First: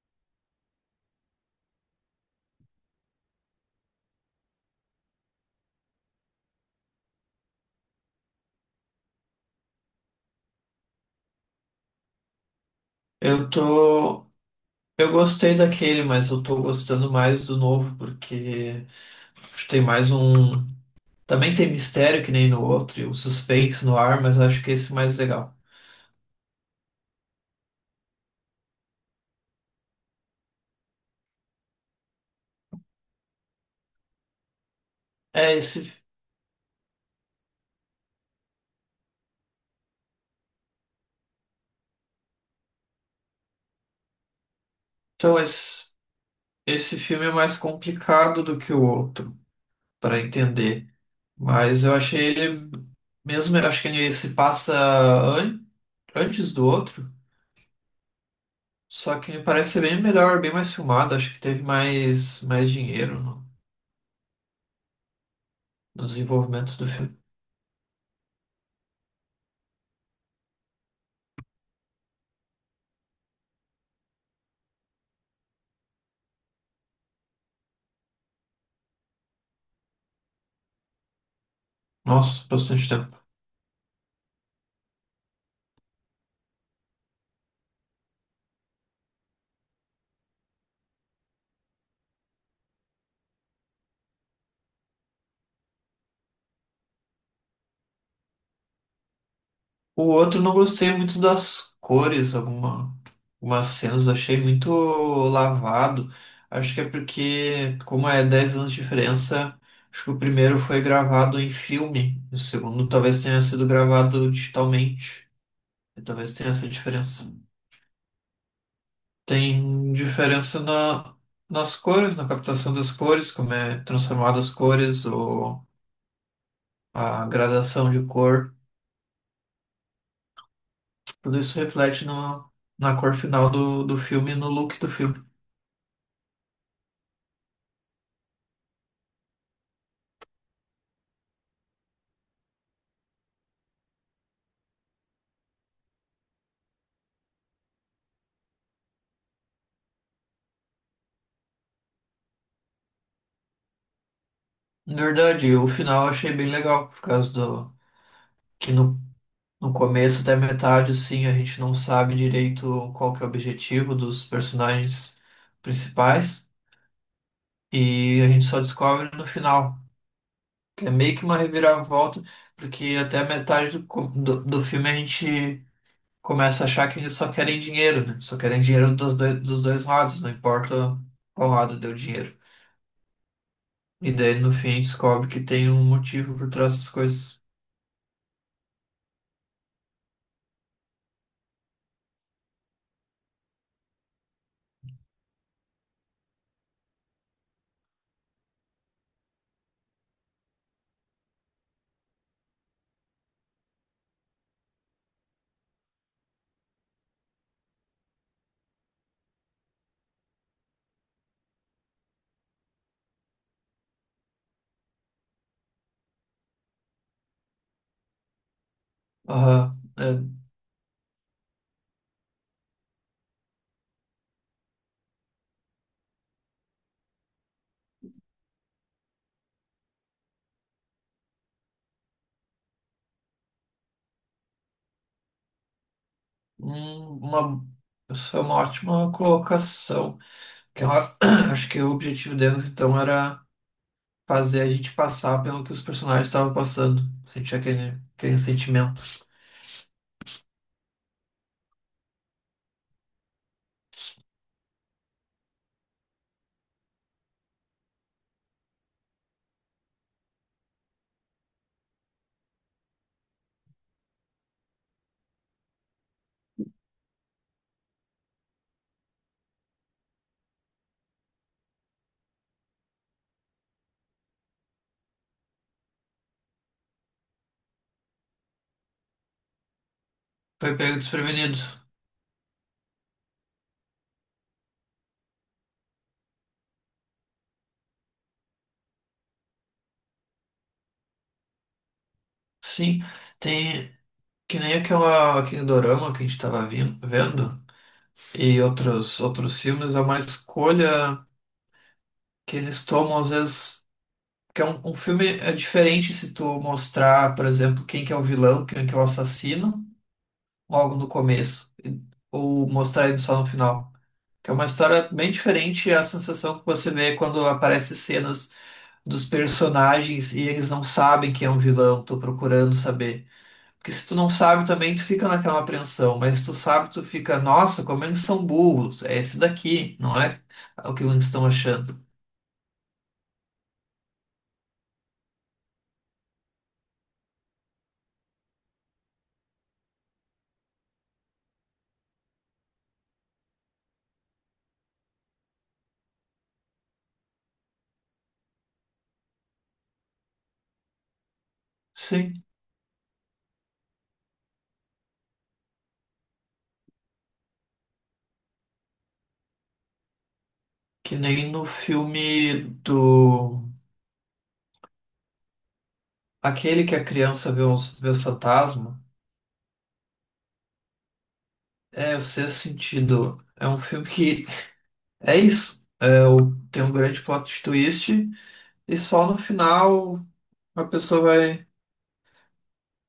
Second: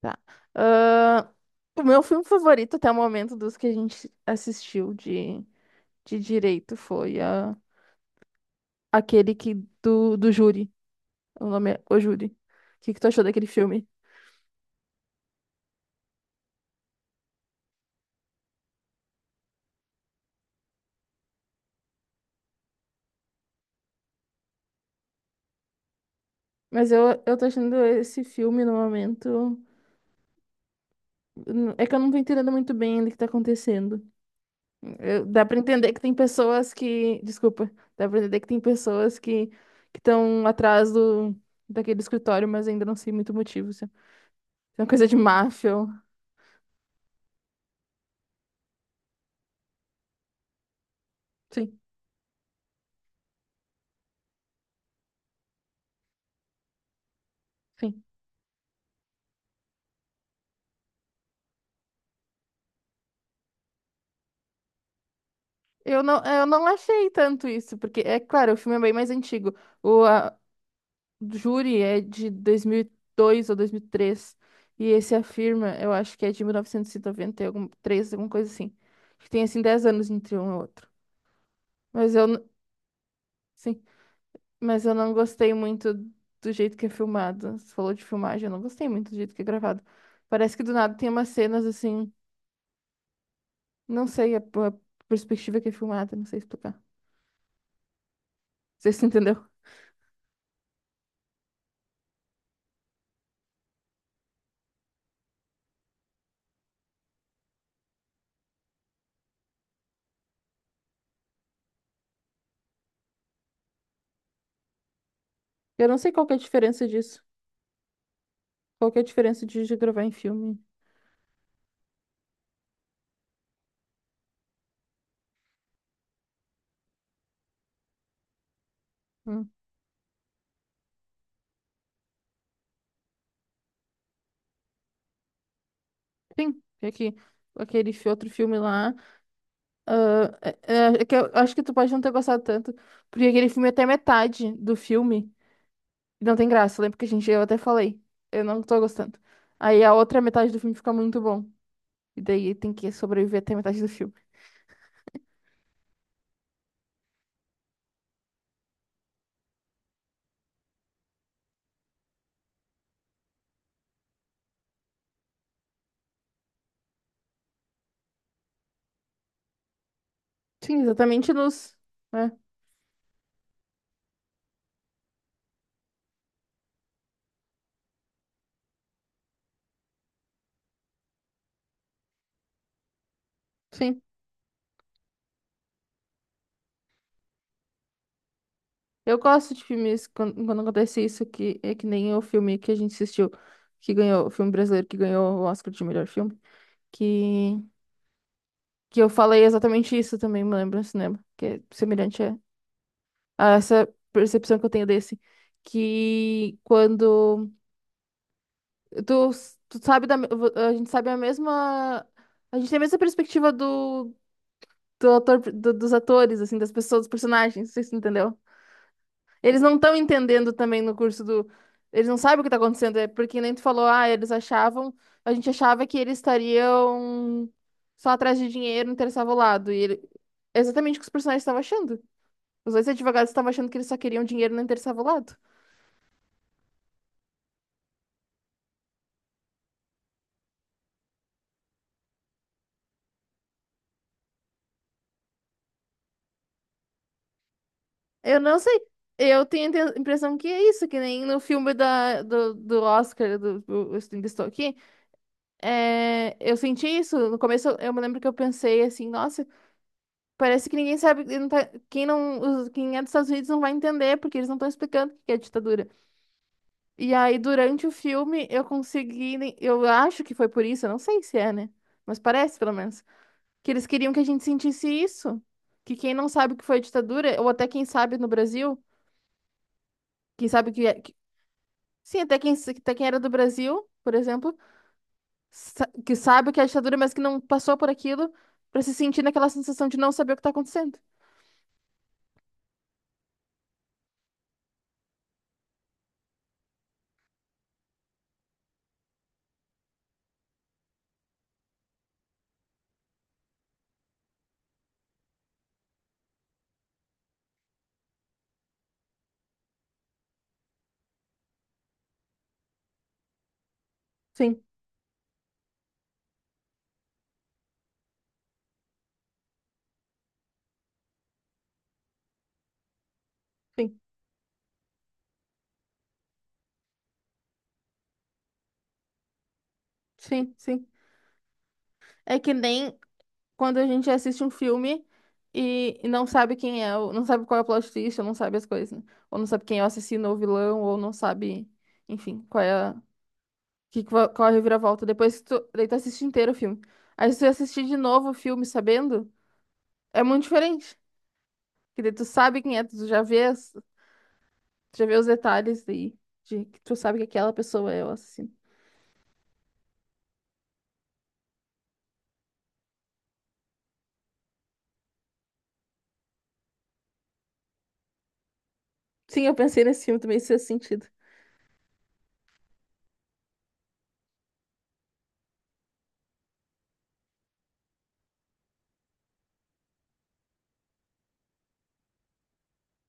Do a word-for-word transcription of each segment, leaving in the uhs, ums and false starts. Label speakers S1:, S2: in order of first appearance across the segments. S1: Tá. Ahn, o meu filme favorito até o momento dos que a gente assistiu de, de direito foi ah, aquele que do, do júri. O nome é O Júri. O que, que tu achou daquele
S2: Eu
S1: filme?
S2: tô. Eu gostei daquele, mas eu tô gostando mais do novo, porque acho que tem mais um. Também tem mistério que nem no outro, e o suspense no ar, mas acho que esse é mais legal.
S1: Mas eu, eu tô achando esse filme no momento. É que eu não tô entendendo muito bem ainda o que tá acontecendo. Eu- dá
S2: É,
S1: pra entender que
S2: esse.
S1: tem pessoas que, desculpa, dá pra entender que tem pessoas que que estão atrás do daquele escritório, mas ainda não sei muito o motivo. Se é uma coisa de
S2: Então,
S1: máfia.
S2: esse,
S1: ou-
S2: esse filme é mais complicado do que o outro, para entender.
S1: Sim,
S2: Mas eu achei ele. Mesmo, eu acho que ele se passa an- antes do outro,
S1: sim.
S2: só que me parece ser bem melhor, bem mais filmado. Acho que teve mais, mais dinheiro no
S1: Eu
S2: no
S1: não, eu não
S2: desenvolvimento do
S1: achei
S2: filme.
S1: tanto isso, porque é claro, o filme é bem mais antigo. O a, Júri é de dois mil e dois ou dois mil e três e três, e esse Afirma, eu acho que é de mil novecentos e noventa e três alguma coisa assim. Que tem assim dez anos entre um e outro. Mas eu
S2: Nossa,
S1: n-
S2: bastante tempo.
S1: sim. Mas eu não gostei muito do jeito que é filmado. Você falou de filmagem, eu não gostei muito do jeito que é gravado. Parece que do nada tem umas cenas assim, não sei a, a perspectiva que é filmada, não sei explicar. Você se entendeu?
S2: O outro não gostei muito das cores, alguma, algumas cenas achei muito lavado. Acho que é porque, como é dez anos de diferença, acho que o primeiro foi gravado em filme, o segundo talvez tenha sido gravado digitalmente.
S1: Eu não
S2: E
S1: sei qual que
S2: talvez
S1: é a
S2: tenha essa
S1: diferença disso.
S2: diferença.
S1: Qual que é a diferença de de
S2: Tem
S1: gravar em filme?
S2: diferença na, nas cores, na captação das cores, como é transformado as cores ou a gradação de cor.
S1: Hum.
S2: Tudo isso reflete no, na cor final do, do filme e no look do filme.
S1: Sim, é que aquele fi- outro filme lá, ah, é- é- é que eu acho que tu pode não ter gostado tanto, porque aquele filme é até metade do filme não tem graça. Lembra que a gente eu até falei, eu não tô gostando. Aí a outra metade do filme fica muito bom. E daí tem que sobreviver até metade do filme.
S2: Na verdade, o final eu achei bem legal, por causa do que no, no começo até metade, assim, a gente não sabe direito qual que é o objetivo dos personagens principais. E a gente só descobre no final,
S1: Sim,
S2: que é meio que
S1: exatamente
S2: uma
S1: nos.
S2: reviravolta,
S1: É,
S2: porque até a metade do, co- do, do filme a gente começa a achar que eles só querem dinheiro, né? Só querem dinheiro dos dois, dos dois lados, não importa qual lado deu dinheiro.
S1: sim.
S2: E daí no fim descobre que tem um motivo por trás das coisas.
S1: Eu gosto de filmes quando, quando acontece isso, que é que nem o filme que a gente assistiu, que ganhou, o filme brasileiro que ganhou o Oscar de melhor filme, que, que eu falei exatamente isso também, me lembro no cinema, que é semelhante a, a essa percepção que eu tenho desse, que quando tu, tu sabe da, me- a gente sabe a mesma, a gente tem a mesma perspectiva do, do autor, do- dos atores, assim, das pessoas, dos personagens, não entendeu. Eles não
S2: Aham.
S1: estão
S2: É
S1: entendendo também no curso do. Eles não sabem o que tá acontecendo, é porque nem tu falou, ah, eles achavam, a gente achava que eles estariam só atrás de dinheiro, não interessava o lado. E ele... é exatamente o que os personagens estavam achando. Os dois advogados estavam achando que eles só queriam dinheiro, não interessava o lado.
S2: um- uma, isso é uma ótima colocação. Que é uma- acho que o objetivo deles então era fazer a gente passar pelo que os personagens estavam passando. Sentir aquele, aquele
S1: Eu não sei.
S2: sentimento.
S1: Eu tenho a inte- impressão que é isso, que nem no filme da, do, do Oscar, do, do Ainda Estou Aqui. É, eu senti isso. No começo, eu me lembro que eu pensei assim, nossa, parece que ninguém sabe, não tá- quem não, os- quem é dos Estados Unidos não vai entender, porque eles não estão explicando o que é ditadura. E aí, durante o filme, eu consegui, ne- eu acho que foi por isso, eu não sei se é, né? Mas parece, pelo menos, que eles queriam que a gente sentisse isso, que quem não sabe o que foi ditadura, ou até quem sabe no Brasil, quem sabe
S2: Foi
S1: que,
S2: pego
S1: é- que
S2: desprevenido.
S1: sim, até quem, até quem era do Brasil, por exemplo sa- que sabe o que é ditadura, mas que não passou por aquilo, pra se sentir naquela sensação de não saber o que tá acontecendo.
S2: Sim, tem que nem aquela, aquele dorama que a gente estava vendo e outros, outros filmes, é uma escolha que eles tomam às vezes. Porque é um, um filme é diferente se tu mostrar, por exemplo, quem que é o vilão, quem que é o assassino, logo no começo, e- ou mostrar ele só no final. Que é
S1: Sim,
S2: uma história bem diferente, é a sensação que você vê quando aparecem cenas dos personagens e eles não sabem quem é um vilão, tô procurando saber. Porque
S1: sim,
S2: se tu não sabe também, tu fica naquela apreensão, mas se tu sabe, tu fica, nossa, como eles são burros, é esse daqui, não é.
S1: sim, sim.
S2: É o que eles estão achando.
S1: É que nem quando a gente assiste um filme e, e não sabe quem é, o- não sabe qual é o plot twist, ou não sabe as coisas, né? Ou não sabe quem é o assassino ou o vilão, ou não sabe, enfim, qual é a, que, qual qual é a reviravolta. Depois que tu, daí tu assiste inteiro o filme. Aí se tu assistir de novo o filme sabendo, é muito diferente. Porque daí tu
S2: Sim,
S1: sabe quem é, tu já vês. Já vê os detalhes aí, de que tu sabe que aquela pessoa é o assassino.
S2: que nem no filme do. Aquele que a criança vê os, vê os fantasmas
S1: Sim, eu pensei nesse filme também, isso fez sentido.
S2: é o Sexto Sentido. É um filme que é isso. É, o- tem um grande plot twist e só no final a pessoa vai.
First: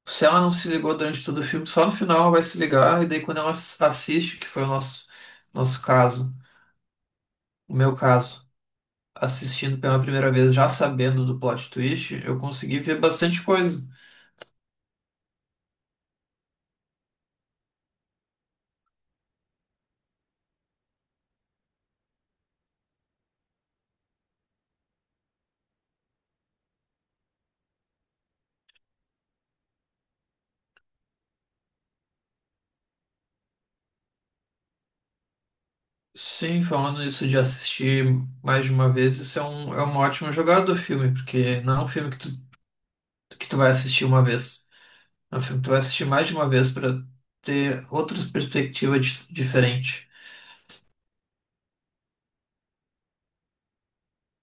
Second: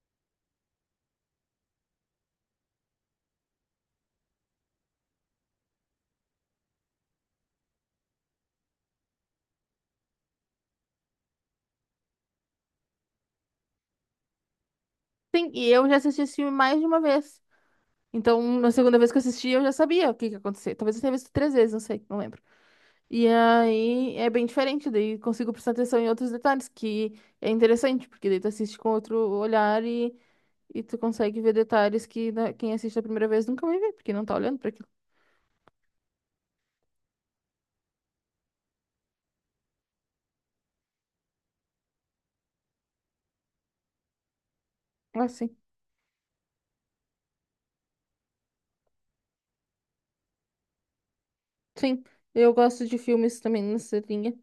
S2: Se ela não se ligou durante todo o filme, só no final ela vai se ligar e daí quando ela ass- assiste, que foi o nosso, nosso caso, o meu caso, assistindo pela primeira vez, já sabendo do plot twist, eu consegui ver bastante coisa.
S1: Sim, e eu já assisti esse filme mais de uma vez. Então, na segunda vez que eu assisti, eu já sabia o que que ia acontecer. Talvez eu tenha visto três vezes, não sei, não lembro. E aí é bem diferente, daí consigo prestar atenção em outros detalhes, que é interessante, porque daí tu assiste com outro olhar e, e tu consegue ver detalhes que na- quem assiste a primeira vez nunca vai ver, porque não tá olhando pra aquilo.
S2: Sim, falando isso de assistir mais de uma vez, isso é um, é uma ótima jogada do filme, porque não é um filme que tu, que tu vai assistir uma vez.
S1: Ah,
S2: É um
S1: sim.
S2: filme que tu vai assistir mais de uma vez para ter outras perspectivas dis- diferentes.
S1: Sim, eu gosto de filmes também nessa linha,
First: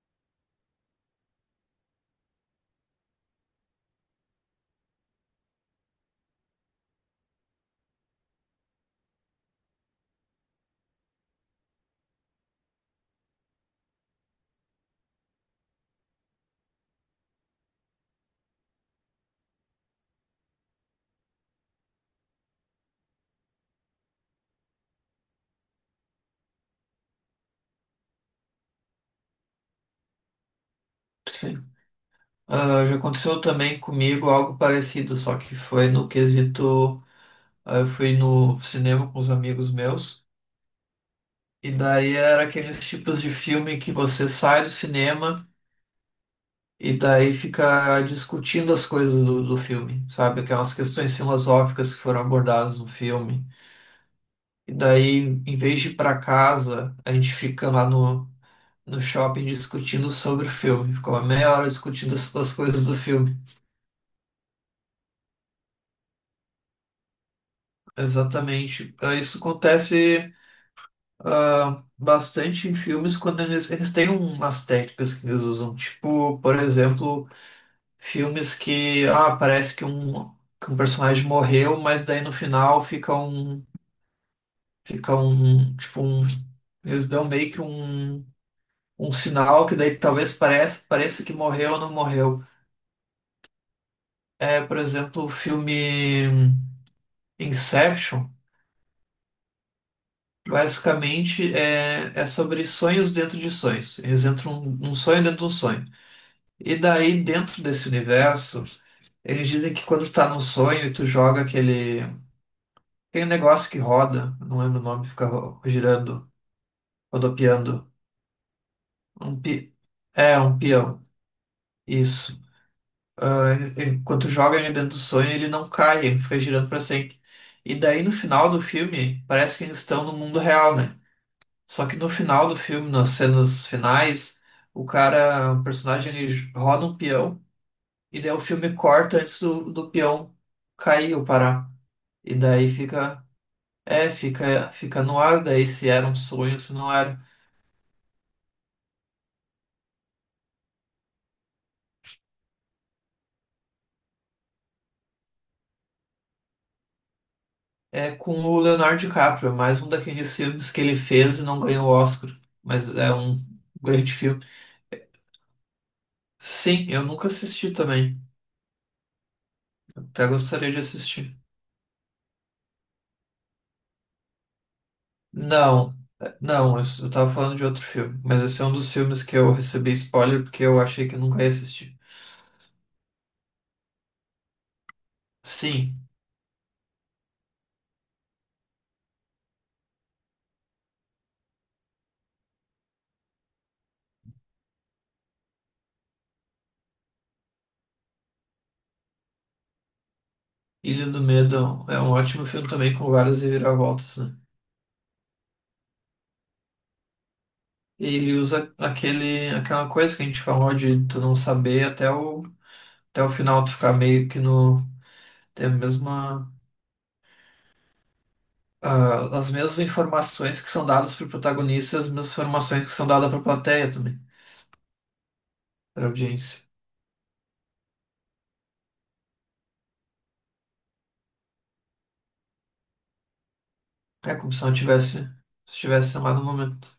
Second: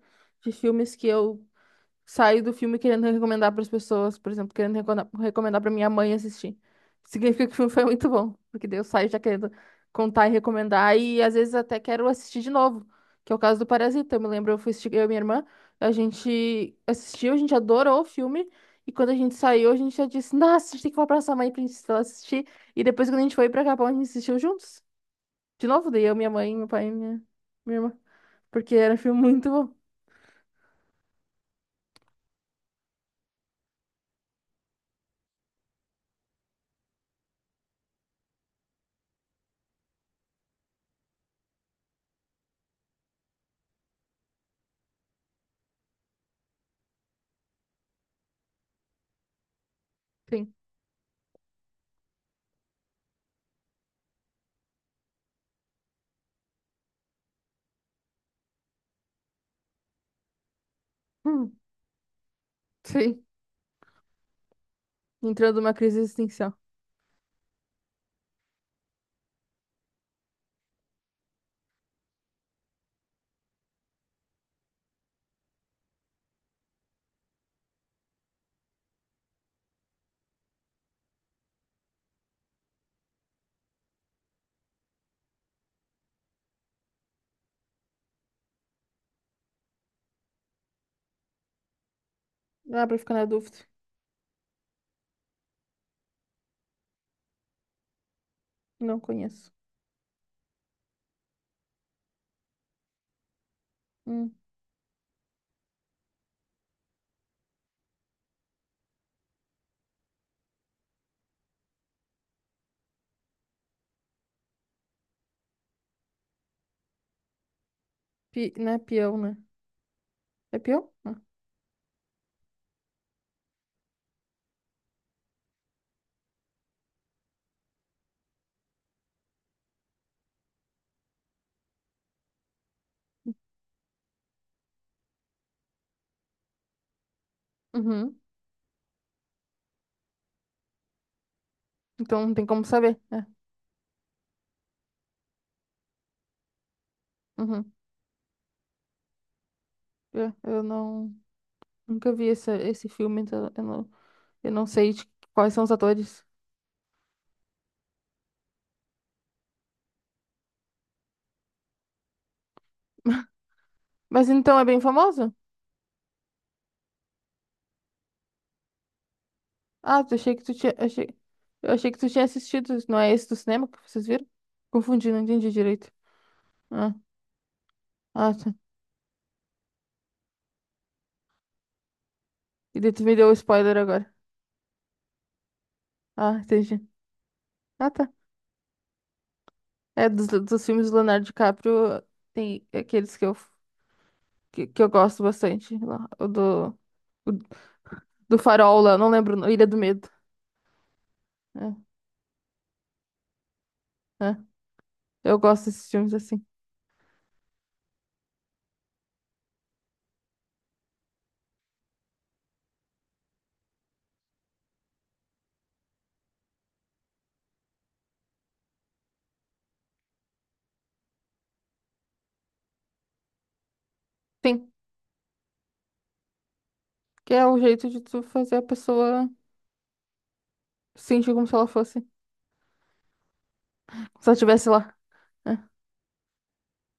S1: de filmes que eu saio do filme querendo recomendar para as pessoas, por exemplo, querendo recona- recomendar para minha mãe assistir. Significa que o filme foi muito bom, porque daí eu saio já querendo contar e recomendar, e às vezes até quero assistir de novo, que é o caso do Parasita. Eu me lembro, eu fui assistir, eu e minha irmã, a gente assistiu, a gente adorou o filme, e quando a gente saiu, a gente já disse, nossa, a gente tem que falar pra sua mãe pra gente ela assistir, e depois quando a gente foi pra Capão, a gente assistiu juntos. De novo, daí eu, minha mãe, meu pai e minha, minha irmã, porque era um filme muito bom.
S2: Sim. Ah, já aconteceu também comigo algo parecido, só que foi no quesito. Ah, eu fui no cinema com os amigos meus, e daí era aqueles tipos de filme que você sai do cinema. E daí fica discutindo as coisas do, do filme, sabe?
S1: Sim.
S2: Aquelas questões filosóficas que foram abordadas no filme. E daí, em vez de ir pra casa, a gente fica lá no, no shopping discutindo sobre o filme. Fica uma
S1: Hum,
S2: meia hora discutindo as, as coisas do
S1: sim.
S2: filme.
S1: Entrando numa crise existencial.
S2: Exatamente. Ah, isso acontece, ah, bastante em filmes quando eles, eles têm umas técnicas que eles usam. Tipo, por exemplo, filmes que, ah, parece que um, que um personagem morreu, mas daí no final fica um, fica um, tipo um, eles dão meio que um, um sinal que daí talvez pareça, pareça que morreu ou não morreu.
S1: Dá pra ficar na dúvida.
S2: É, por exemplo, o filme Inception,
S1: Não conheço.
S2: basicamente é, é sobre sonhos dentro de sonhos. Eles
S1: Hum,
S2: entram um, um sonho dentro de um sonho. E daí, dentro desse universo, eles dizem que quando tu tá num sonho e tu joga aquele. Tem um negócio que roda, não lembro o nome, fica ro- girando, rodopiando.
S1: pi, não é peão, né?
S2: Um pi... É,
S1: É
S2: um
S1: peão?
S2: peão.
S1: Ah,
S2: Isso. Ah, ele- enquanto joga ele dentro do sonho, ele não cai, ele fica girando pra sempre. E daí no final do filme, parece que eles estão no mundo real, né? Só que no final do filme, nas cenas finais, o cara, o personagem, ele j- roda um peão,
S1: uhum.
S2: e daí o filme corta antes do, do peão cair ou parar.
S1: Então não
S2: E
S1: tem como
S2: daí
S1: saber,
S2: fica.
S1: né?
S2: É, fica, fica no ar daí se era um sonho, se não era.
S1: Uhum. É, eu não... Nunca vi esse, esse filme, então eu não, eu não sei de quais são os atores.
S2: É com o Leonardo DiCaprio, é mais um daqueles filmes que ele fez e não ganhou o Oscar, mas é um grande
S1: Mas
S2: filme.
S1: então é bem famoso?
S2: Sim, eu nunca assisti também.
S1: Ah, eu
S2: Até
S1: achei que tu
S2: gostaria
S1: tinha...
S2: de
S1: Achei,
S2: assistir.
S1: eu achei que tu tinha assistido. Não é esse do cinema que vocês viram? Confundi, não entendi direito.
S2: Não, é, não, eu
S1: Ah,
S2: s- eu tava falando de outro filme,
S1: ah,
S2: mas
S1: tá.
S2: esse é um dos filmes que eu recebi spoiler porque eu achei que eu nunca ia assistir.
S1: E daí tu me deu o spoiler agora.
S2: Sim,
S1: Ah, entendi. Ah, tá. É, dos, dos filmes do Leonardo DiCaprio, tem aqueles que eu, que, que eu gosto bastante. Lá. O do, o do Farol lá, não lembro, o nome, Ilha do Medo.
S2: Ilha do
S1: É,
S2: Medo é um é um ótimo filme também com várias reviravoltas,
S1: é.
S2: né?
S1: Eu gosto desses filmes assim.
S2: Ele usa aquele, aquela coisa que a gente falou de tu não saber até o, até o final, tu ficar meio que no, tem a mesma, ah, as mesmas informações que são dadas para o protagonista, as mesmas informações que são dadas para a plateia também,
S1: Sim,
S2: para a audiência.
S1: que é um jeito de tu fazer a pessoa sentir como se ela fosse, se ela
S2: É como se
S1: estivesse
S2: não
S1: lá.
S2: tivesse,
S1: Né?
S2: se tivesse lá no momento.